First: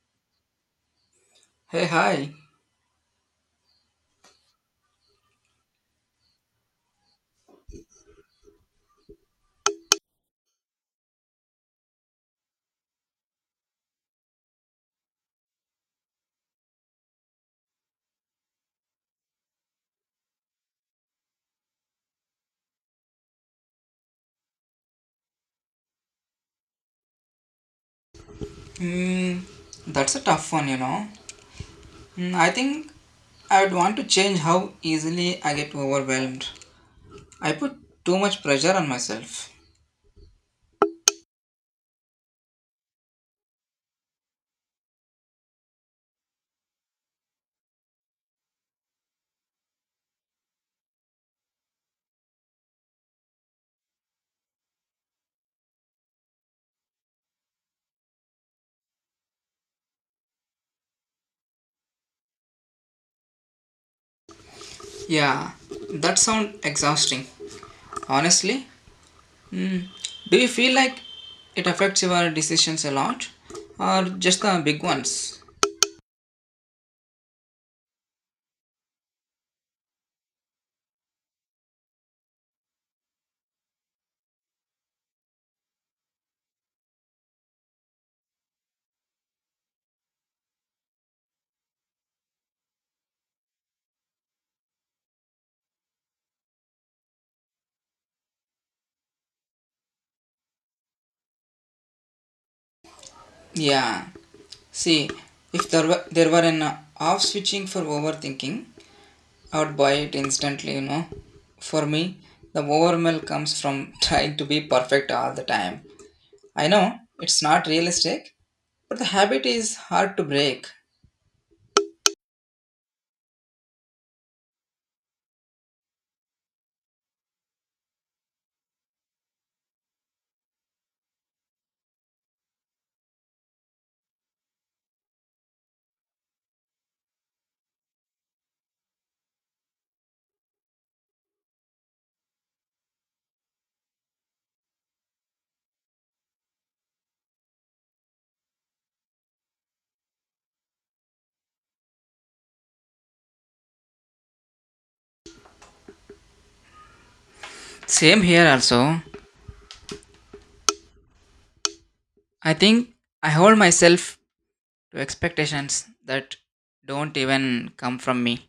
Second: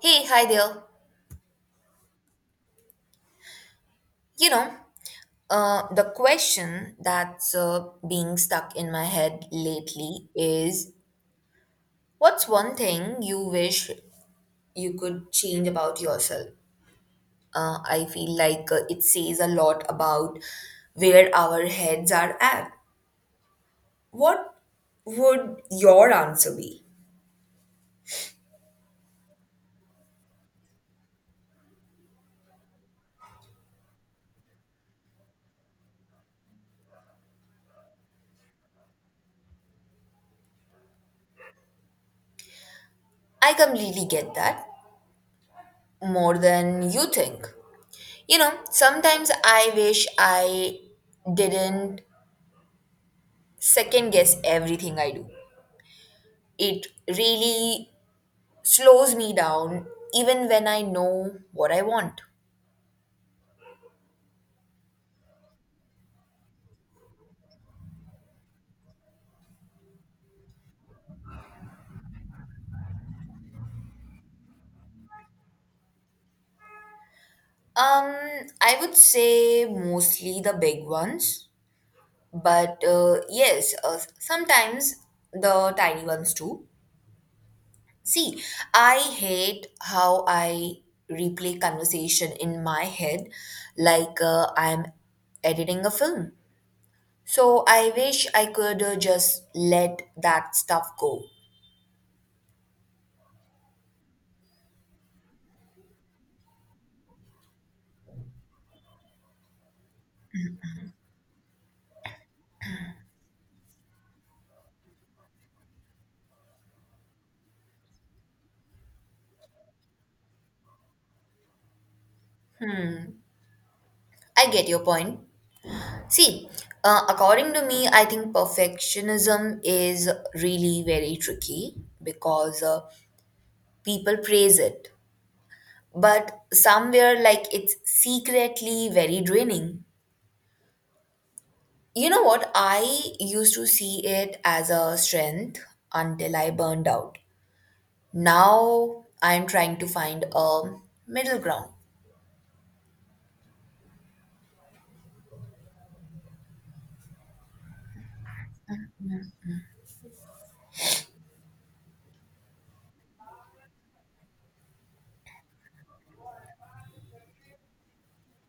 Hey, hi there. Hey, hi. You know, the question that's being stuck in my head lately is, what's one thing you wish you could change about yourself? I feel like it says a lot about where our heads are at. What would your answer be? Hmm, that's a tough one. I think I would want to change how easily I get overwhelmed. I put too much pressure on myself. I completely get that, more than you think. You know, sometimes I wish I didn't second guess everything I do. It really slows me down even when I know what I want. Yeah, that sounds exhausting. Honestly, hmm, do you feel like it affects your decisions a lot or just the big ones? Um, I would say mostly the big ones, but yes, sometimes the tiny ones too. See, I hate how I replay conversation in my head, like I'm editing a film. So I wish I could just let that stuff go. Yeah, see, if there were an off switching for overthinking, I would buy it instantly. For me, the overwhelm comes from trying to be perfect all the time. I know it's not realistic, but the habit is hard to break. I get your point. See, according to me, I think perfectionism is really very tricky because people praise it, but somewhere like it's secretly very draining. You know what? I used to see it as a strength until I burned out. Now I'm trying to find a middle ground. Same here also. I think I hold myself to expectations that don't even come from me.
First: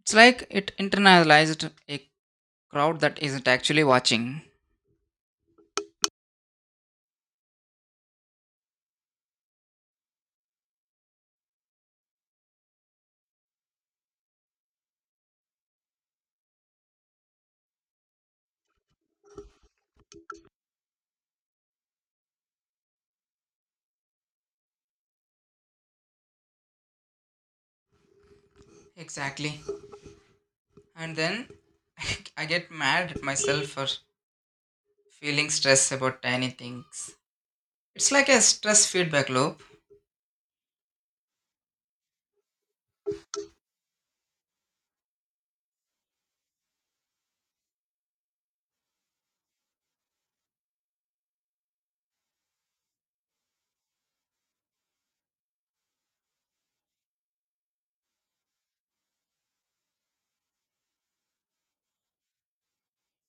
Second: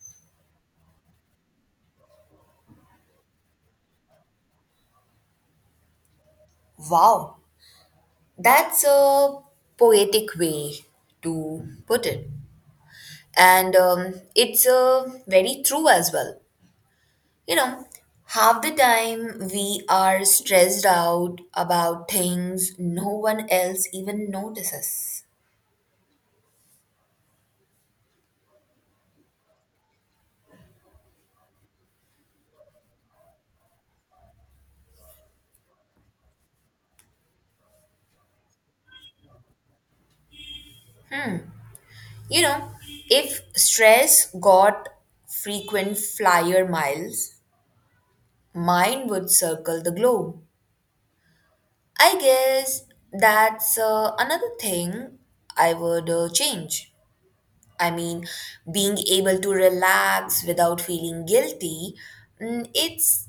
It's like it internalized a crowd that isn't actually watching. Wow, that's a poetic way to put it. And it's very true as well. You know, half the time we are stressed out about things no one else even notices. Exactly. And then I get mad at myself for feeling stress about tiny things. It's like a stress feedback loop. You know, if stress got frequent flyer miles, mine would circle the globe. I guess that's another thing I would change. I mean, being able to relax without feeling guilty. It's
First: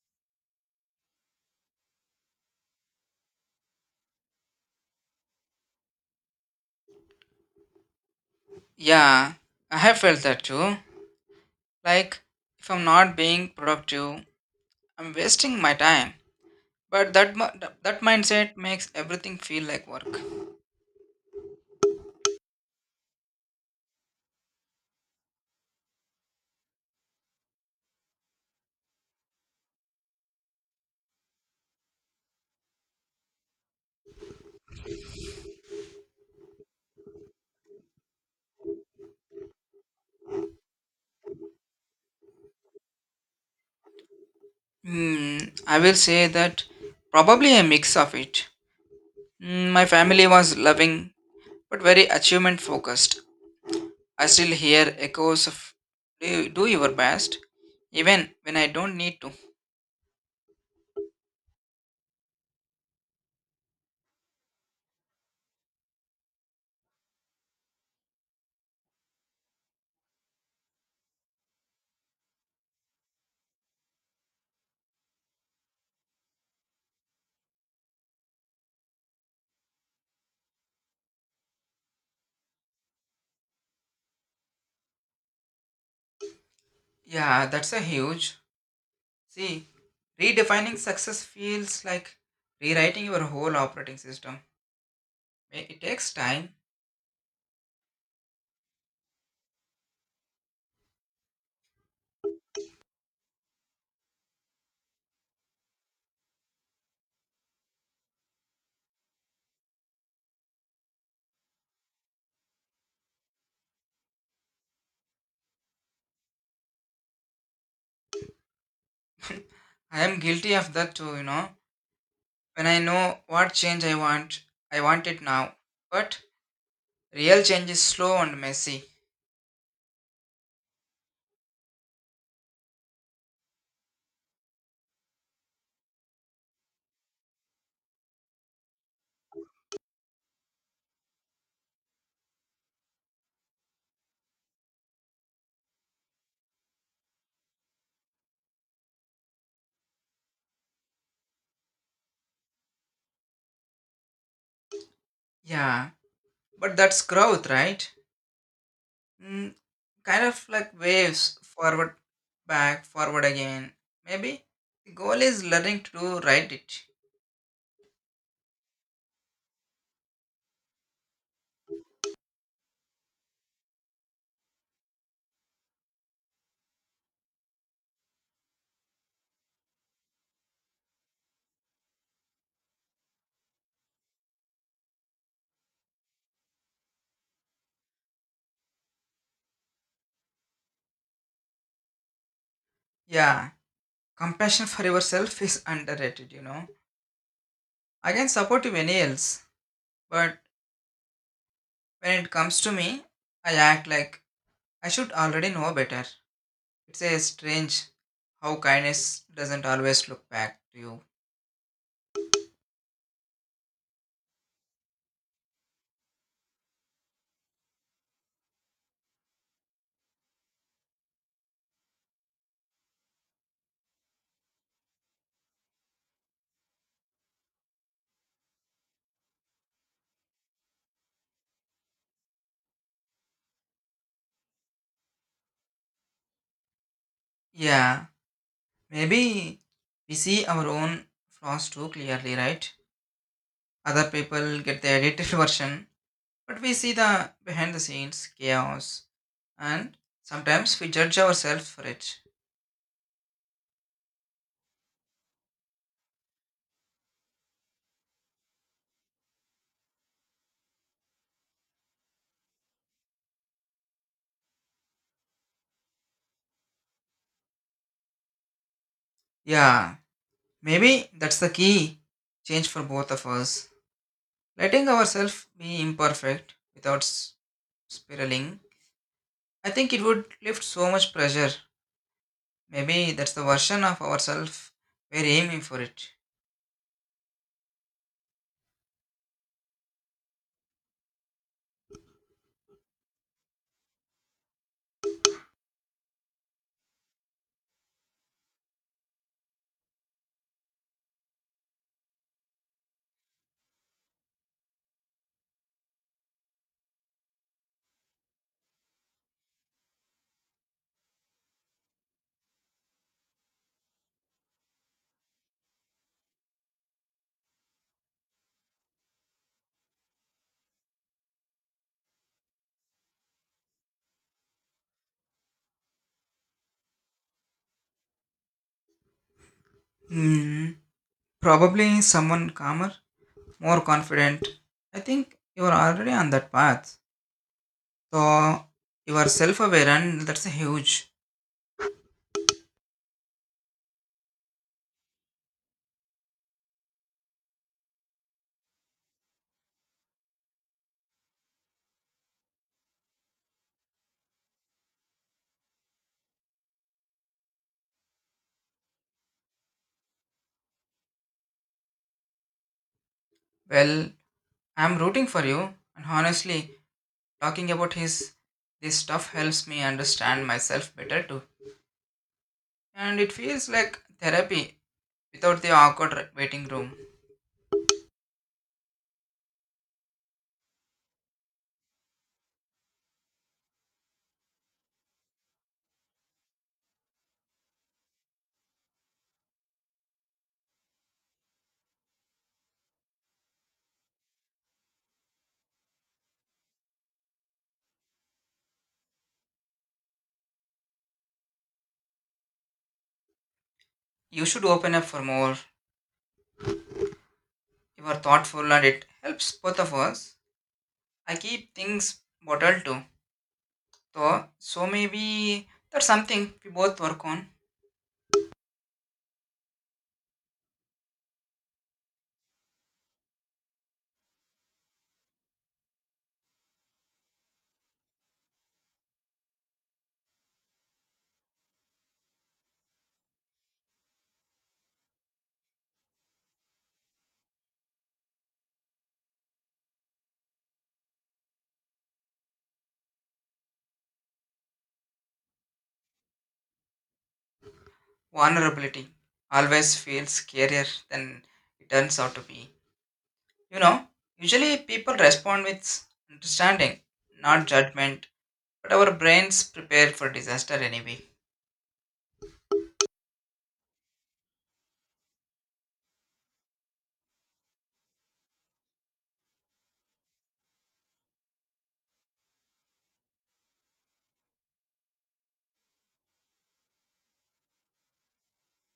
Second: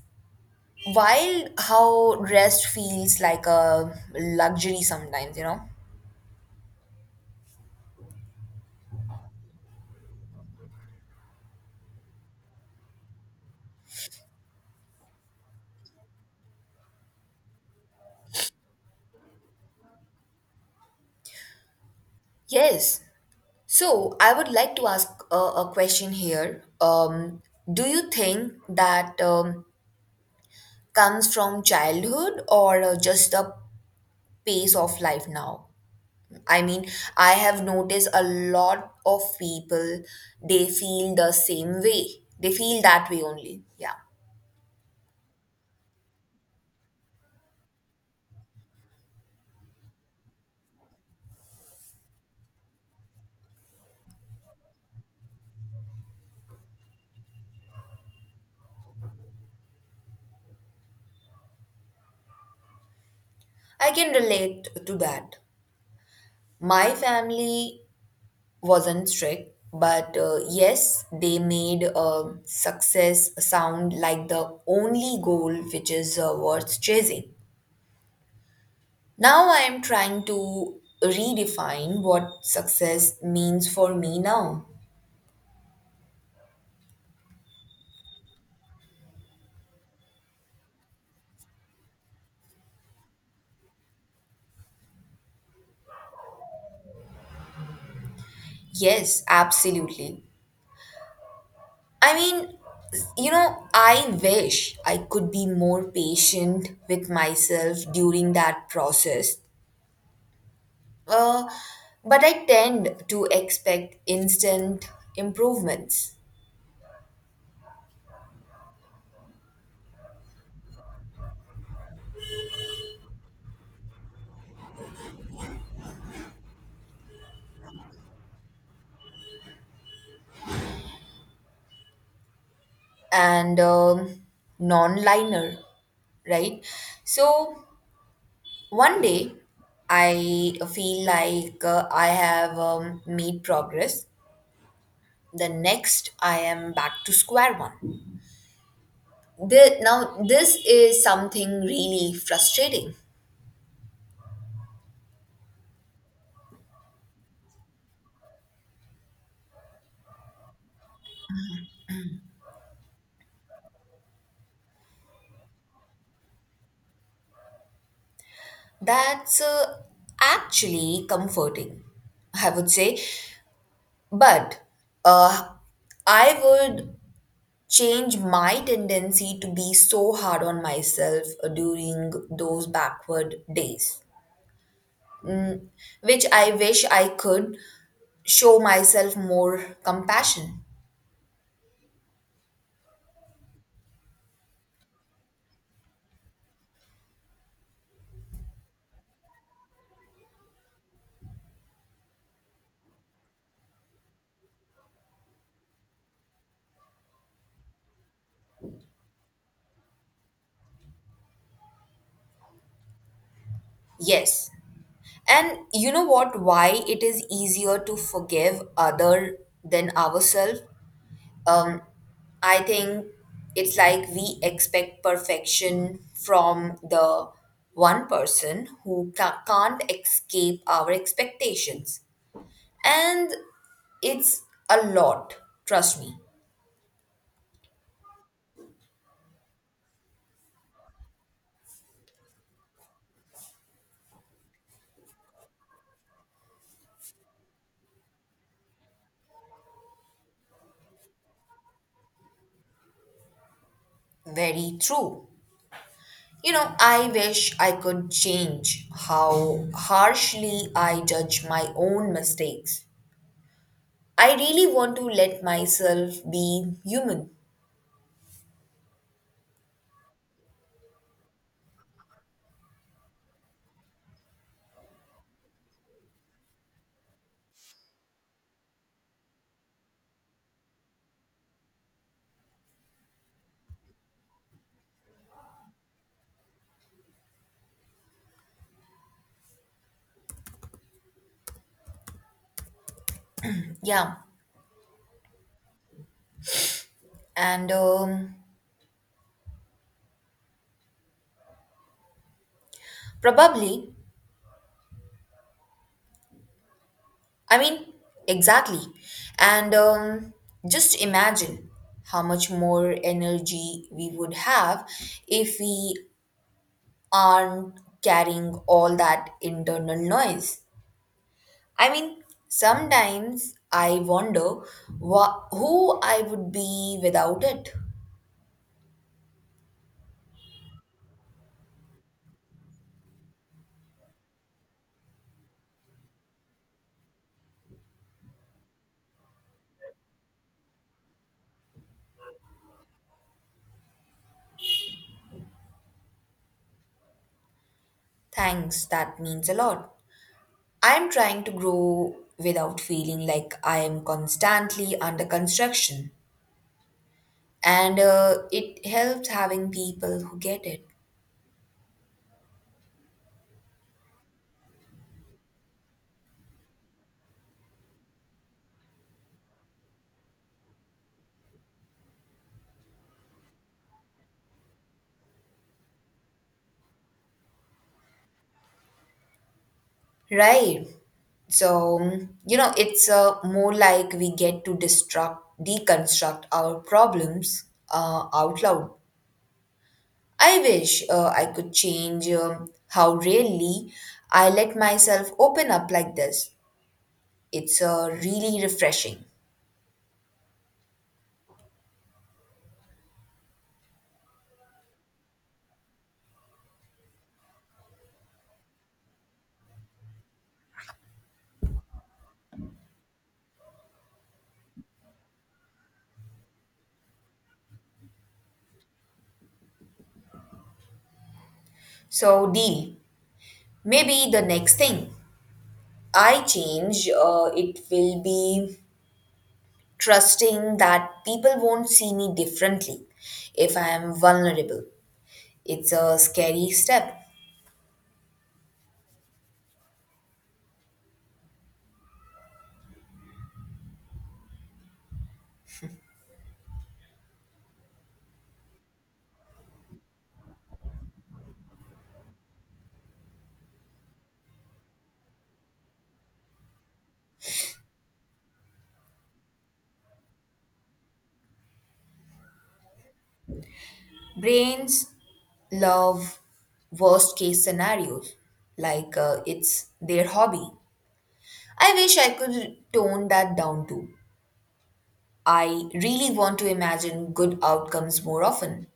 wild how rest feels like a luxury sometimes, you know? Yeah, I have felt that too. Like, if I'm not being productive, I'm wasting my time. But that mindset makes everything feel like work. Yes. So I would like to ask a question here. Do you think that comes from childhood or just the pace of life now? I mean, I have noticed a lot of people, they feel the same way. They feel that way only. Yeah. Hmm, I will say that probably a mix of it. My family was loving but very achievement focused. I still hear echoes of do your best even when I don't need to. I can relate to that. My family wasn't strict, but yes, they made success sound like the only goal, which is worth chasing. Now I am trying to redefine what success means for me now. Yeah, that's a huge. See, redefining success feels like rewriting your whole operating system. It takes time. Yes, absolutely. I mean, you know, I wish I could be more patient with myself during that process. Uh, but I tend to expect instant improvements. I am guilty of that too. When I know what change I want it now. But real change is slow and messy. And non-liner, right? So one day I feel like I have made progress, the next I am back to square one. Now this is something really frustrating. Yeah, but that's growth, right? Mm, kind of like waves forward, back, forward again. Maybe the goal is learning to do right it. That's actually comforting, I would say, but uh, I would change my tendency to be so hard on myself during those backward days. mm, which I wish I could show myself more compassion. Yeah, compassion for yourself is underrated. I can support you any else, but when it comes to me, I act like I should already know better. It's a strange how kindness doesn't always look back to you. Yes. And you know what? Why it is easier to forgive other than ourselves? Um, I think it's like we expect perfection from the one person who can't escape our expectations. And it's a lot, trust me. Yeah, maybe we see our own flaws too clearly, right? Other people get the edited version, but we see the behind the scenes chaos and sometimes we judge ourselves for it. Very true. You know, I wish I could change how harshly I judge my own mistakes. I really want to let myself be human. Yeah, maybe that's the key change for both of us. Letting ourselves be imperfect without spiraling. I think it would lift so much pressure. Maybe that's the version of ourselves we're aiming for it. Yeah. And probably, I mean, exactly. And just imagine how much more energy we would have if we aren't carrying all that internal noise. I mean, sometimes I wonder who I would be without it. Hmm. Probably someone calmer, more confident. I think you are already on that path. So you are self-aware and that's a huge. Thanks, that means a lot. I'm trying to grow without feeling like I am constantly under construction. And it helps having people who get it. Well, I'm rooting for you. And honestly, talking about his this stuff helps me understand myself better too. And it feels like therapy without the awkward waiting room. Right. So, you know, it's more like we get to deconstruct our problems out loud. I wish I could change how rarely I let myself open up like this. It's really refreshing. You should open up for more. You are thoughtful and it helps both of us. I keep things bottled too. So maybe that's something we both work on. So, deal. Maybe the next thing I change, it will be trusting that people won't see me differently if I am vulnerable. It's a scary step. Vulnerability always feels scarier than it turns out to be. You know, usually people respond with understanding, not judgment, but our brains prepare for disaster anyway. Brains love worst case scenarios, like it's their hobby. I wish I could tone that down too. I really want to imagine good outcomes more often.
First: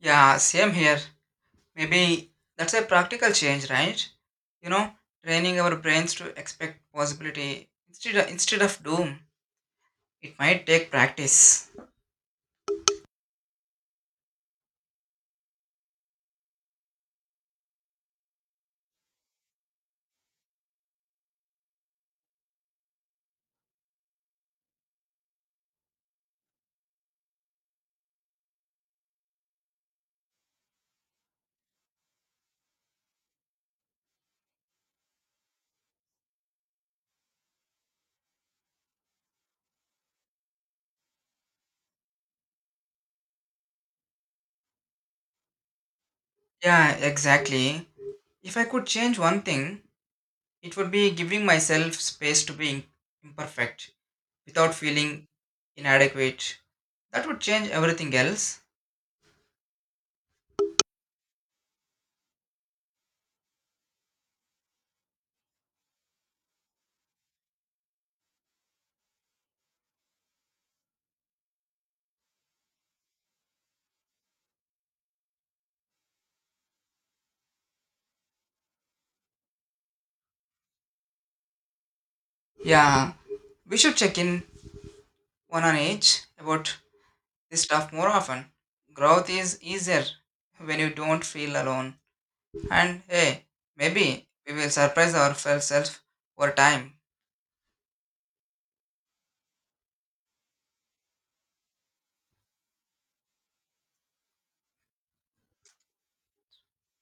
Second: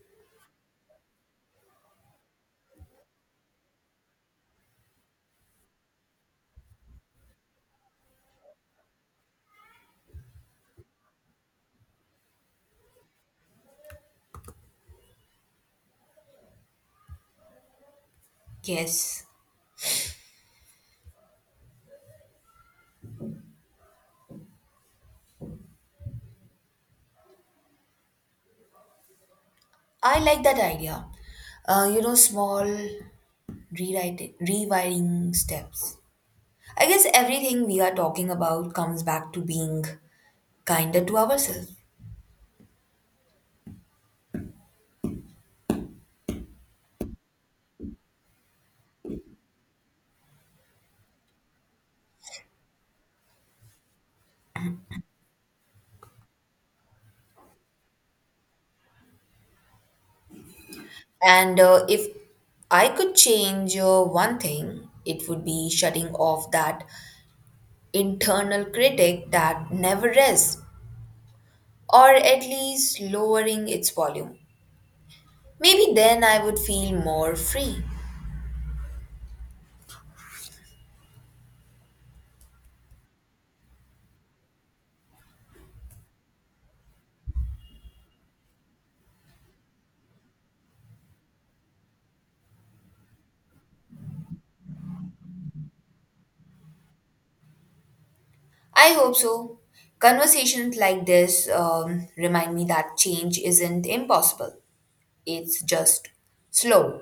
Yeah, same here. Maybe that's a practical change, right? You know, training our brains to expect possibility instead of doom. It might take practice. Yes, I like that idea. You know, small rewiring steps. I guess everything we are talking about comes back to being kinder to ourselves. Yeah, exactly. If I could change one thing, it would be giving myself space to be imperfect without feeling inadequate. That would change everything else. And if I could change one thing, it would be shutting off that internal critic that never rests, or at least lowering its volume. Maybe then I would feel more free. Yeah, we should check in one on each about this stuff more often. Growth is easier when you don't feel alone. And hey, maybe we will surprise ourselves over time. I hope so. Conversations like this remind me that change isn't impossible, it's just slow.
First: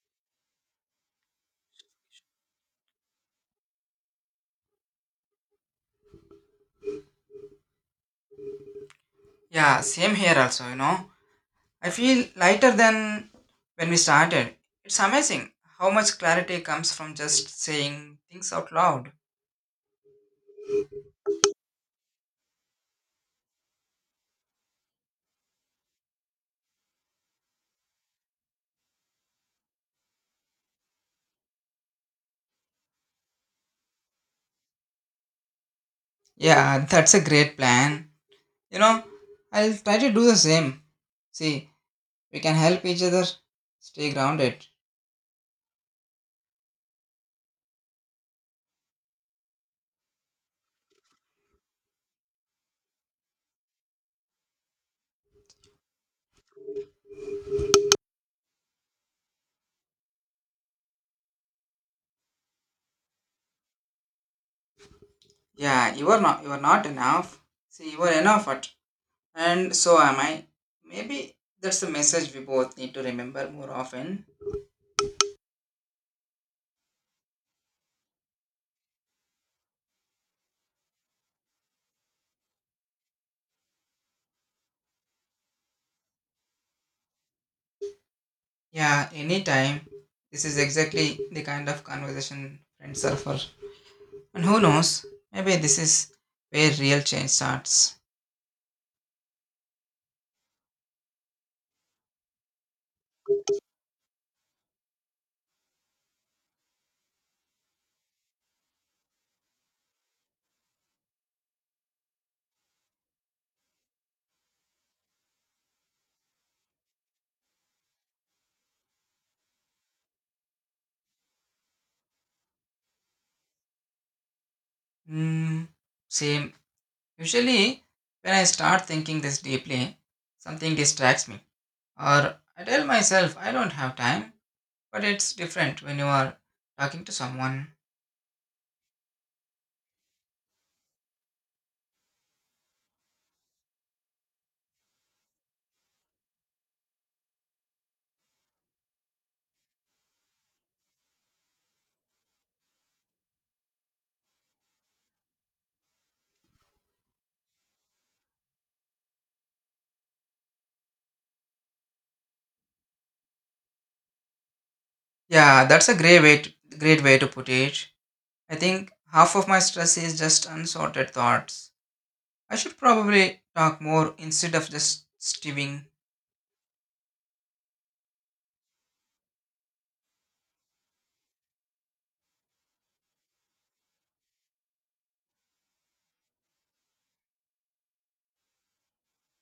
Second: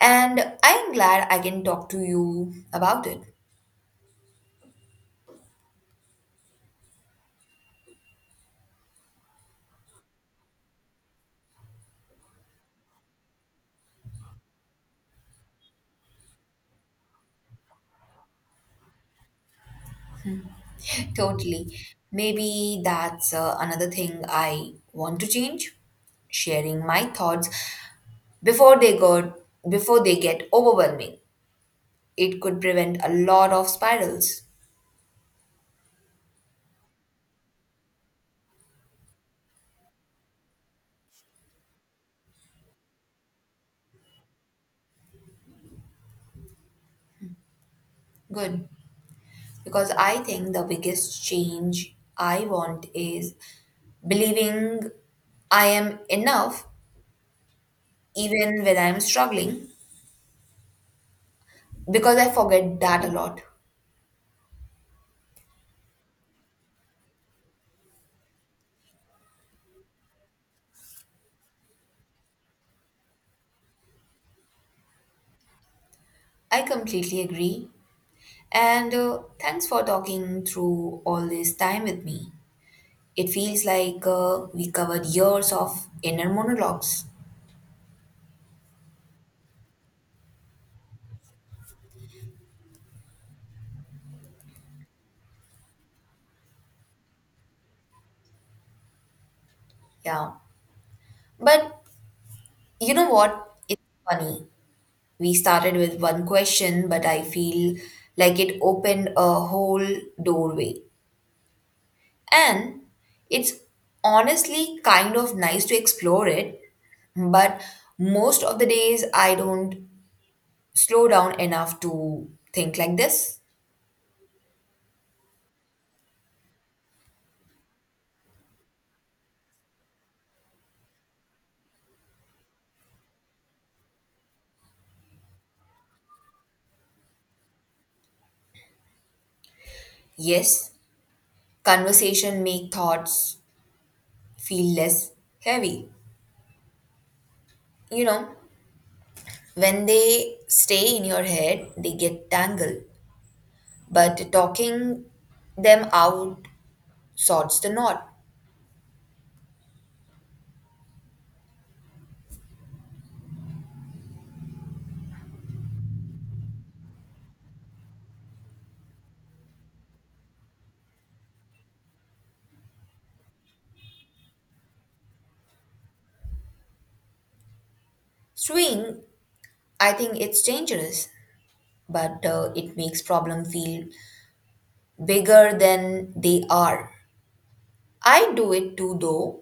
And I'm glad I can talk to you about it. Yeah, same here also. I feel lighter than when we started. It's amazing how much clarity comes from just saying things out loud. Totally. Maybe that's another thing I want to change: sharing my thoughts before they go before they get overwhelming. It could prevent a lot of spirals. Yeah, that's a great plan. You know, I'll try to do the same. See, we can help each other stay grounded. Good, because I think the biggest change I want is believing I am enough even when I am struggling, because I forget that a lot. Yeah, you are not enough. See, you are enough at and so am I. Maybe that's the message we both need to remember more often. I completely agree. And thanks for talking through all this time with me. It feels like we covered years of inner monologues. Yeah, anytime. This is exactly the kind of conversation friends are for. And who knows, maybe this is where real change starts. Yeah. But you know what? It's funny. We started with one question, but I feel like it opened a whole doorway. And it's honestly kind of nice to explore it, but most of the days I don't slow down enough to think like this. Hmm, same. Usually, when I start thinking this deeply, something distracts me. Or I tell myself I don't have time, but it's different when you are talking to someone. Yes, conversation make thoughts feel less heavy. You know, when they stay in your head, they get tangled, but talking them out sorts the knot. Yeah, that's a great way to put it. I think half of my stress is just unsorted thoughts. I should probably talk more instead of just stewing. Swing, I think it's dangerous, but it makes problem feel bigger than they are. I do it too though.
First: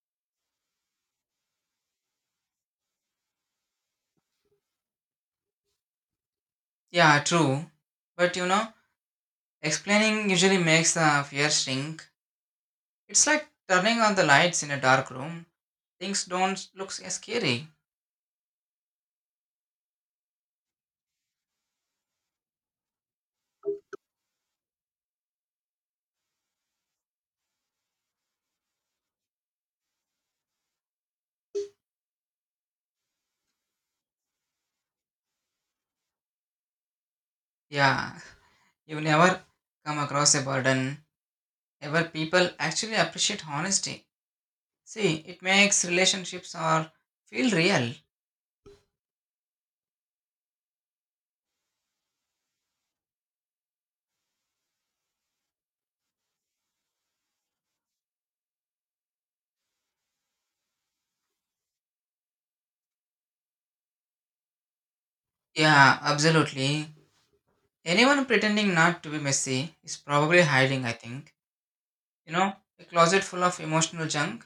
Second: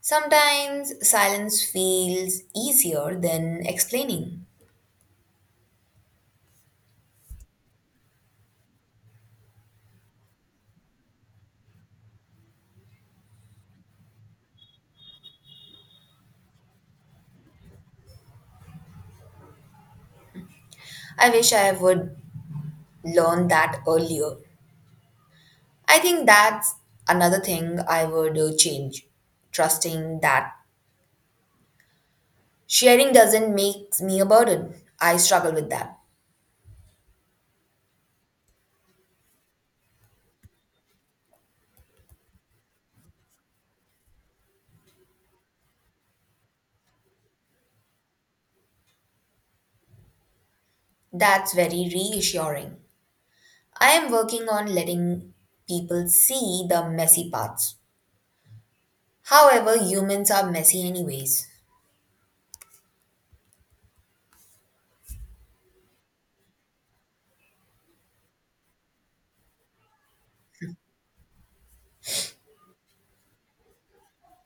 Sometimes silence feels easier than explaining. Yeah, true. But explaining usually makes the fear shrink. It's like turning on the lights in a dark room. Things don't look as scary. I wish I would learn that earlier. I think that's another thing I would change. Trusting that sharing doesn't make me a burden. I struggle with that. Yeah, you never come across a burden. Ever people actually appreciate honesty. See, it makes relationships or feel real. That's very reassuring. I am working on letting people see the messy parts. However, humans are messy anyways. Yeah, absolutely. Anyone pretending not to be messy is probably hiding, I think. You know, a closet full of emotional junk.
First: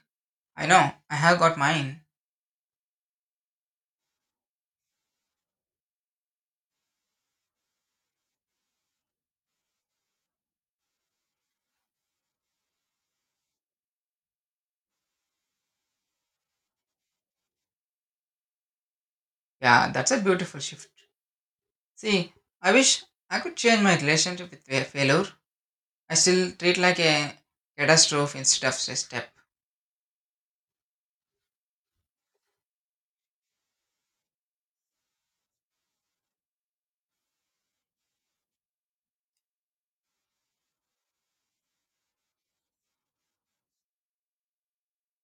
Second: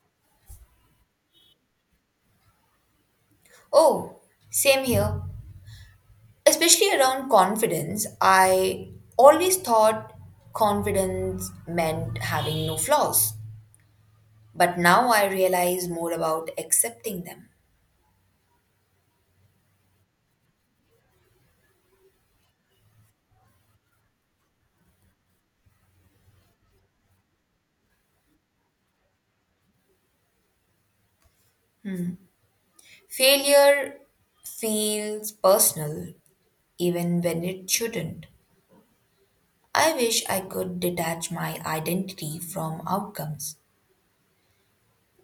I know, I have got mine. Oh, same here. Especially around confidence, I always thought confidence meant having no flaws. But now I realize more about accepting them. Yeah, that's a beautiful shift. See, I wish I could change my relationship with failure. I still treat like a catastrophe instead of a step. Failure feels personal even when it shouldn't. I wish I could detach my identity from outcomes.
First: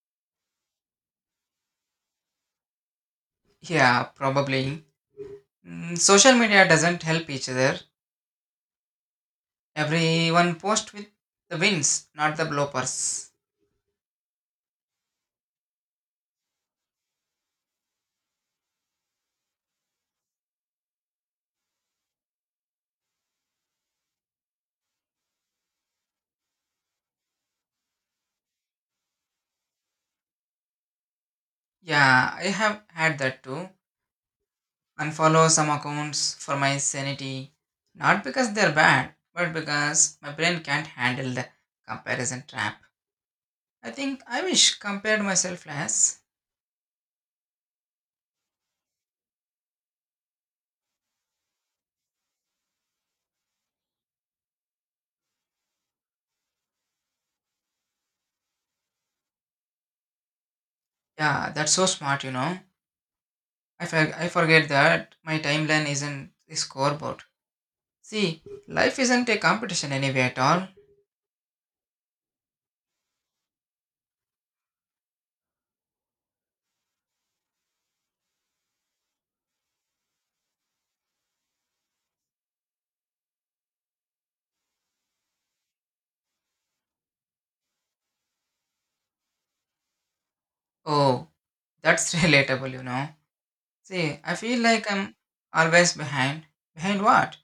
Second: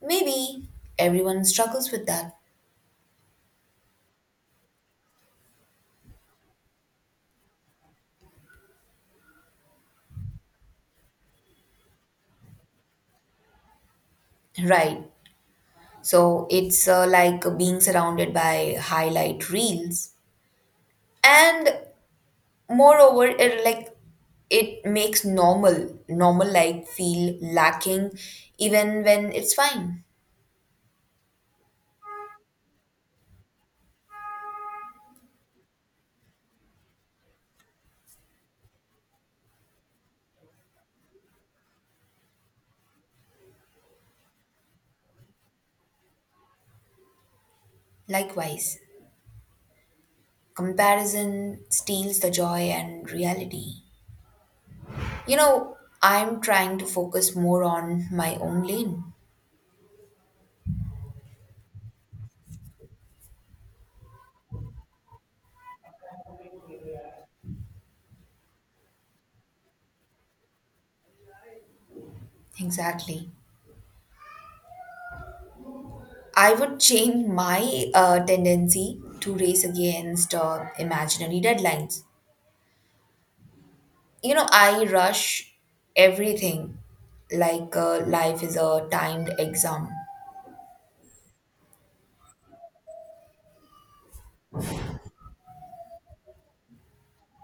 Maybe everyone struggles with that. Yeah, probably. Social media doesn't help each other. Everyone posts with the wins, not the bloopers. Right. So it's like being surrounded by highlight reels. And moreover, it like it makes normal life feel lacking even when it's fine. Yeah, I have had that too. Unfollow some accounts for my sanity. Not because they're bad, but because my brain can't handle the comparison trap. I think I wish compared myself less. Likewise, comparison steals the joy and reality. You know, I'm trying to focus more on my own lane. Yeah, that's so smart. I forget that my timeline isn't a scoreboard. See, life isn't a competition anyway at all. Exactly. I would change my tendency to race against imaginary deadlines. You know, I rush everything like life is a timed exam. Oh, that's relatable. See, I feel like I'm always behind. Behind what?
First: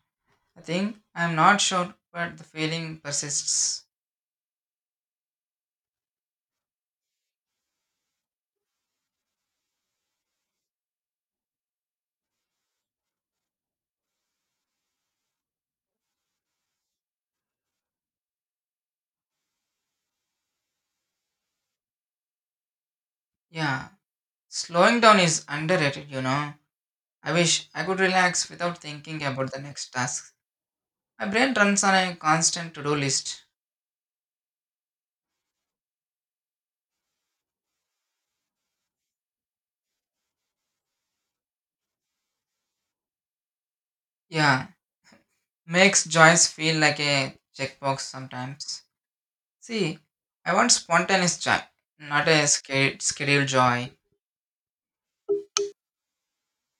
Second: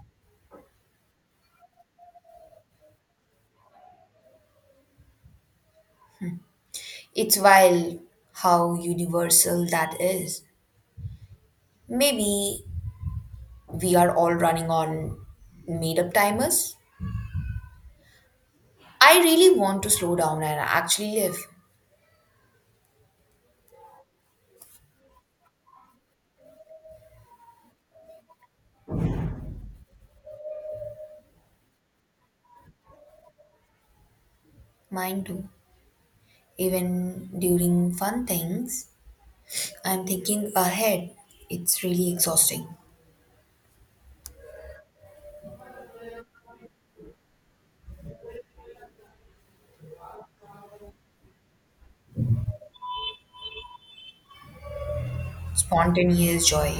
I think I'm not sure, but the feeling persists. It's wild how universal that is. Maybe we are all running on made up timers. I really want to slow down and actually live. Yeah, slowing down is underrated. I wish I could relax without thinking about the next task. My brain runs on a constant to do list. Mine too. Even during fun things, I'm thinking ahead. It's really exhausting. Yeah, makes joys feel like a checkbox sometimes. See, I want spontaneous joy, not a scheduled joy. Spontaneous joy.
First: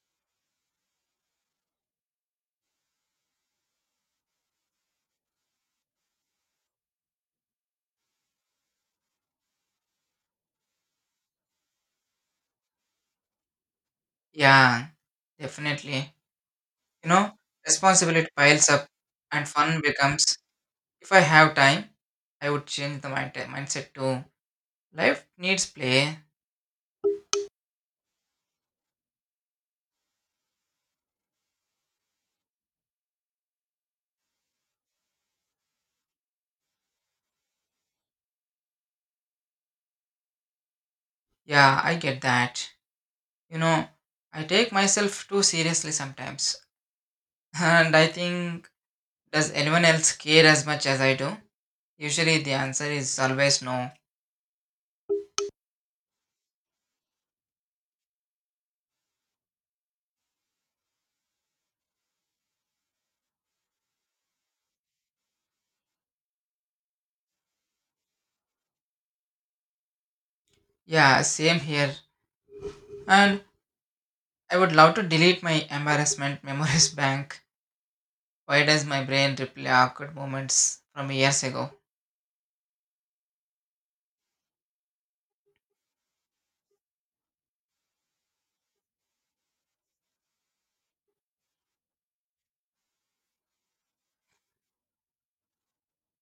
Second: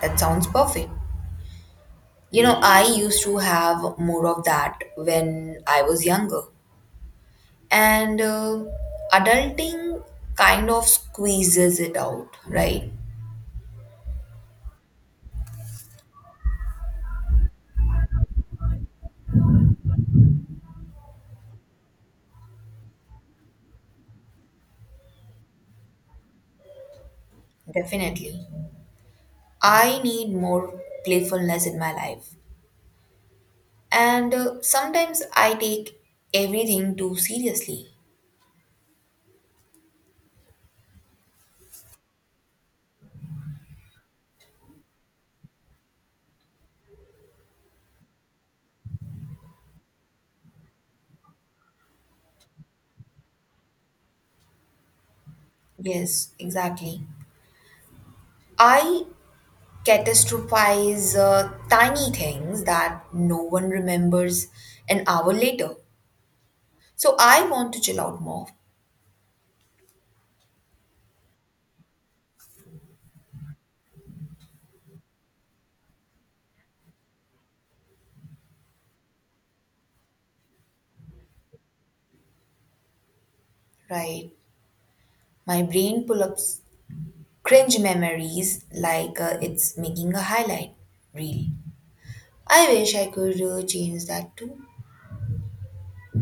That sounds perfect. You know, I used to have more of that when I was younger. And adulting kind of squeezes it out, right? Yeah, definitely. You know, responsibility piles up and fun becomes. If I have time, I would change the mindset too. Life needs play. Definitely. I need more playfulness in my life. And sometimes I take everything too seriously. Yeah, I get that. You know, I take myself too seriously sometimes. And I think, does anyone else care as much as I do? Usually the answer is always no. Yes, exactly. I catastrophize tiny things that no one remembers an hour later. So I want to chill out more, Yeah, same here. And I would love to delete my embarrassment memories bank. Why does my brain replay awkward moments from years ago? right? My brain pull up cringe memories like it's making a highlight reel. I wish I could change that too.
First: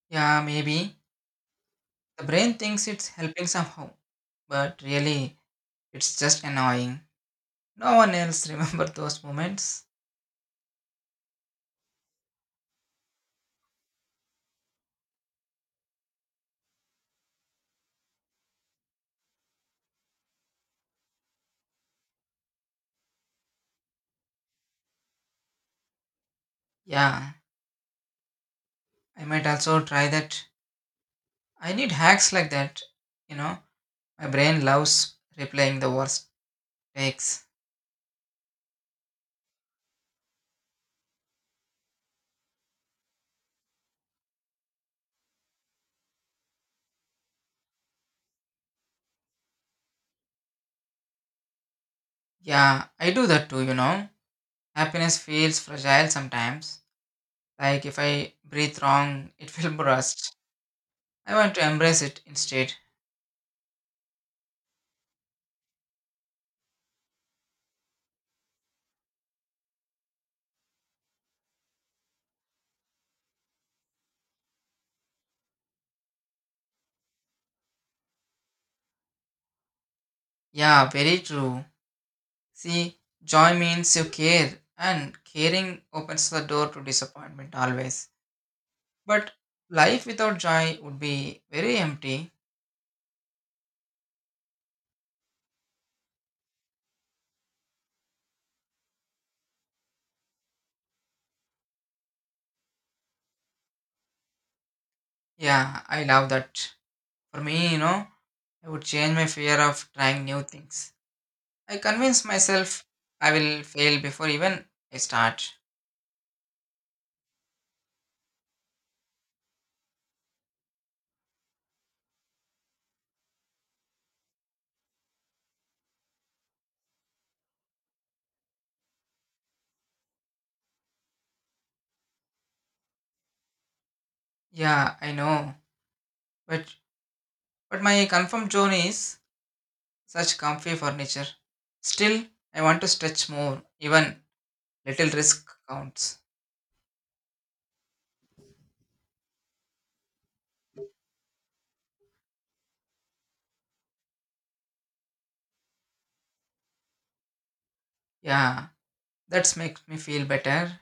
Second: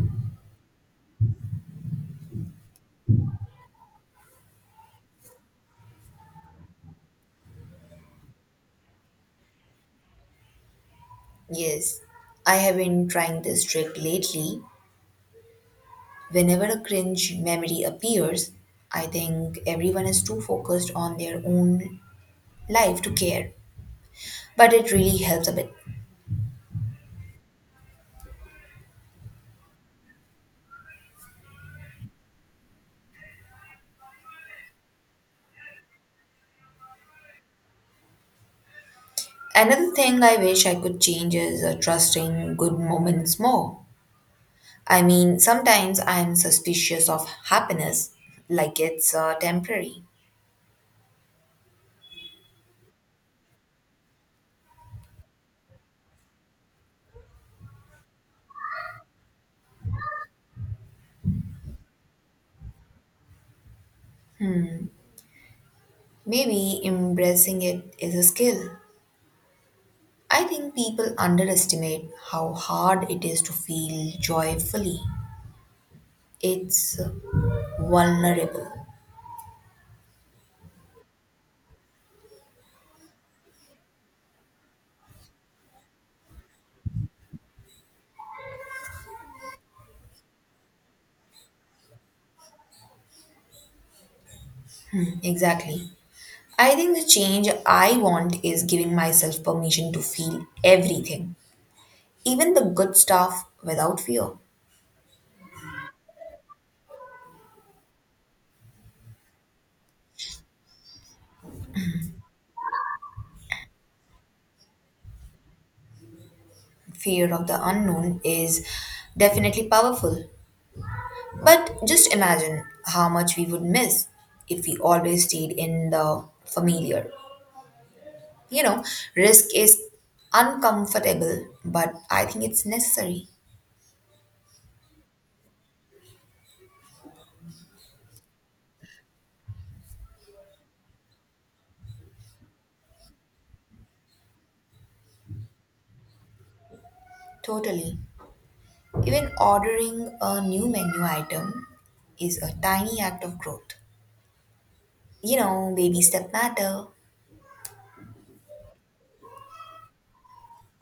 Yeah, maybe. The brain thinks it's helping somehow, but really, it's just annoying. No one else remember those moments. Yes, I have been trying this trick lately. Whenever a cringe memory appears, I think everyone is too focused on their own life to care, but it really helps a bit. Yeah, I might also try that. I need hacks like that. You know, my brain loves replaying the worst takes. Another thing I wish I could change is trusting good moments more. I mean, sometimes I'm suspicious of happiness, like it's temporary. Yeah, I do that too. Happiness feels fragile sometimes. Like if I breathe wrong, it will burst. I want to embrace it instead. Maybe embracing it is a skill. I think people underestimate how hard it is to feel joyfully. It's vulnerable. Yeah, very true. See, joy means you care, and caring opens the door to disappointment always. But life without joy would be very empty. Exactly. I think the change I want is giving myself permission to feel everything, even the good stuff, without fear. Yeah, I love that. For me, I would change my fear of trying new things. I convince myself I will fail before even I start. Fear of the unknown is definitely powerful. But just imagine how much we would miss if we always stayed in the familiar. You know, risk is uncomfortable, but I think it's necessary. Yeah, I know. But but my confirmed zone is such comfy furniture. Still, I want to stretch more, even little risk counts. Totally. Even ordering a new menu item is a tiny act of growth. You know, baby step matter. Yeah, that makes me feel better.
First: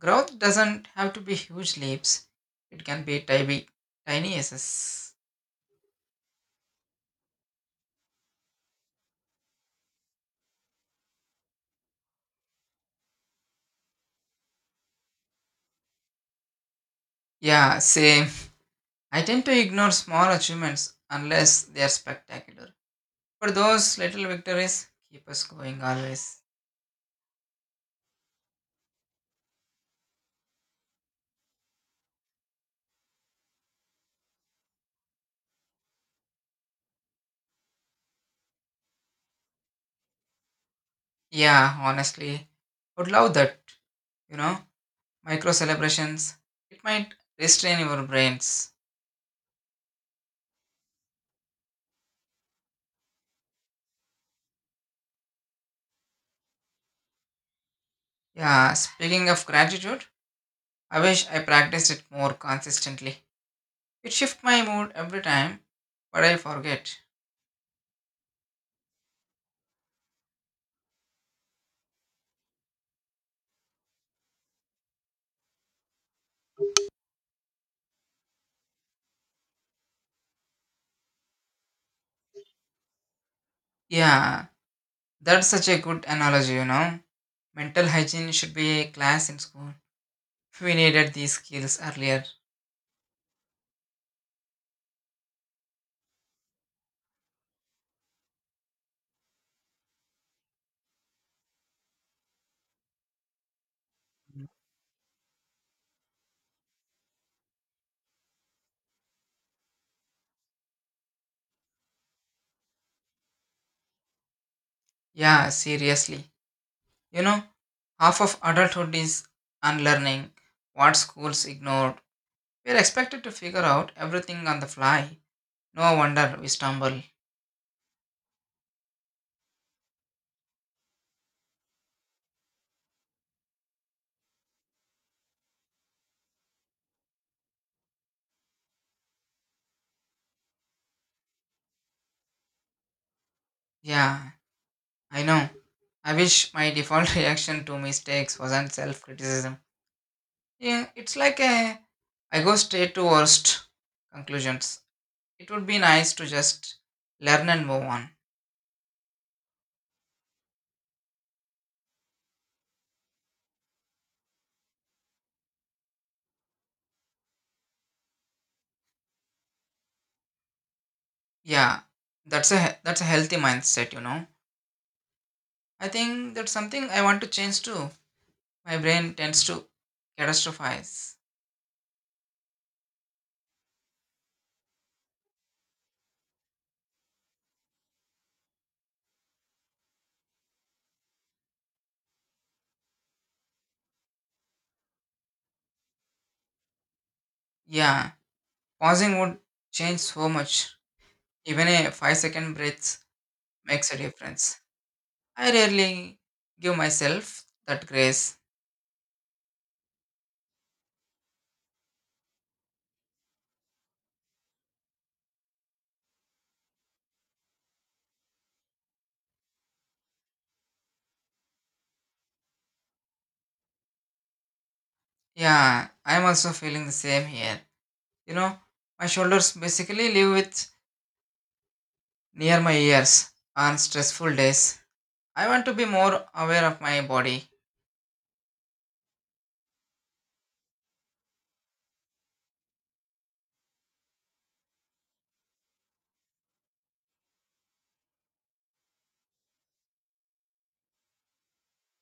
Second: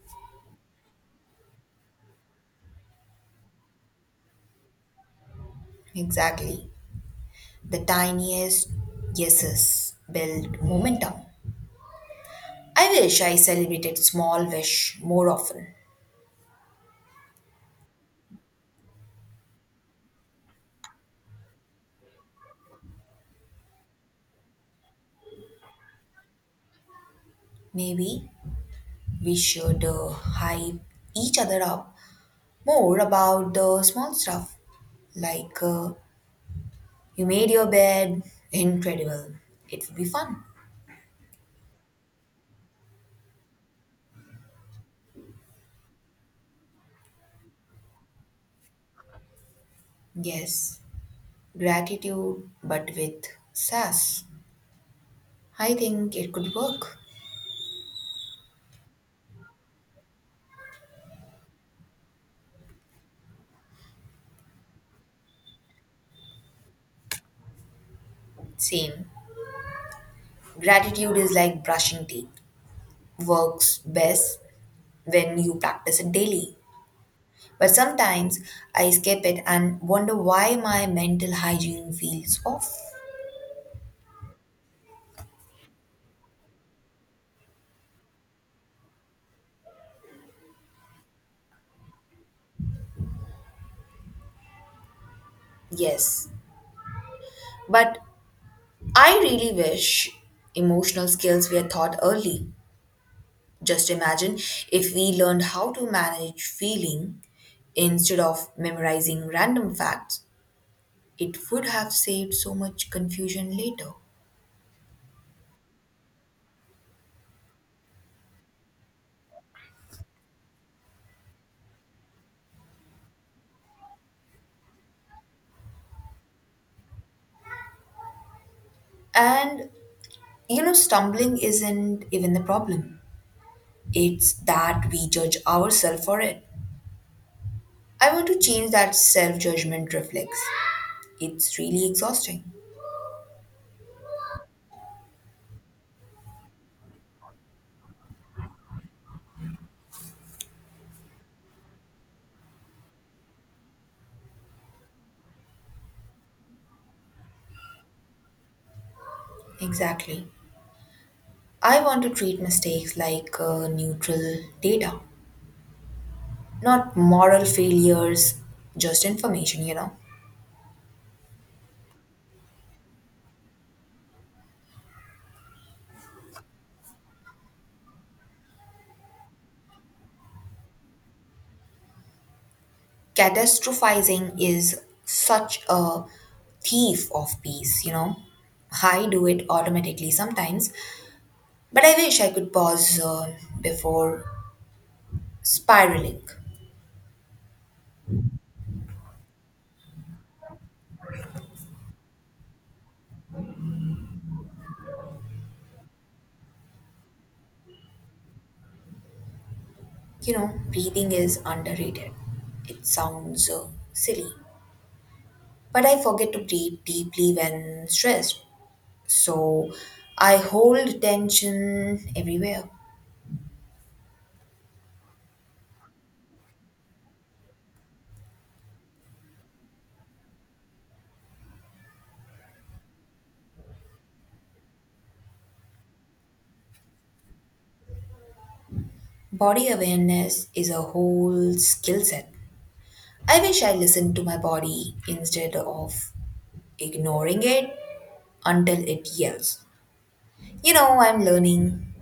Growth doesn't have to be huge leaps. It can be tiny, tiny yeses. Exactly. The tiniest yeses build momentum. I wish I celebrated small wish more often. Yeah, same. I tend to ignore small achievements unless they are spectacular. But those little victories keep us going always. Maybe we should hype each other up more about the small stuff. Like you made your bed, incredible. It would be fun. Yeah, honestly, would love that. You know, micro celebrations. It might restrain your brains. Yes, gratitude but with sass. I think it could work. Yeah, speaking of gratitude, I wish I practiced it more consistently. It shifts my mood every time, but I forget. Same. Gratitude is like brushing teeth. Works best when you practice it daily. But sometimes I skip it and wonder why my mental hygiene feels off. Yeah, that's such a good analogy. Mental hygiene should be a class in school. We needed these skills earlier. Yes, but I really wish emotional skills were taught early. Just imagine if we learned how to manage feeling instead of memorizing random facts, it would have saved so much confusion later. Yeah, seriously. You know, half of adulthood is unlearning what schools ignored. We're expected to figure out everything on the fly. No wonder we stumble. And you know, stumbling isn't even the problem, it's that we judge ourselves for it. I want to change that self judgment reflex. It's really exhausting. Yeah, I know. I wish my default reaction to mistakes wasn't self criticism. Yeah, it's like a I go straight to worst conclusions. It would be nice to just learn and move on. Exactly. I want to treat mistakes like neutral data, not moral failures, just information, you know. Yeah, that's a healthy mindset. I think that's something I want to change too. My brain tends to catastrophize. Catastrophizing is such a thief of peace, you know. I do it automatically sometimes, but I wish I could pause before spiraling. Yeah, pausing would change so much. Even a 5-second breath makes a difference. I rarely give myself that grace. You know, breathing is underrated. It sounds silly, but I forget to breathe deeply when stressed. So I hold tension everywhere. Yeah, I'm also feeling the same here. You know, my shoulders basically live with near my ears on stressful days. I want to be more aware of my body. Body awareness is a whole skill set. I wish I listened to my body instead of ignoring it until it yells. You know, I'm learning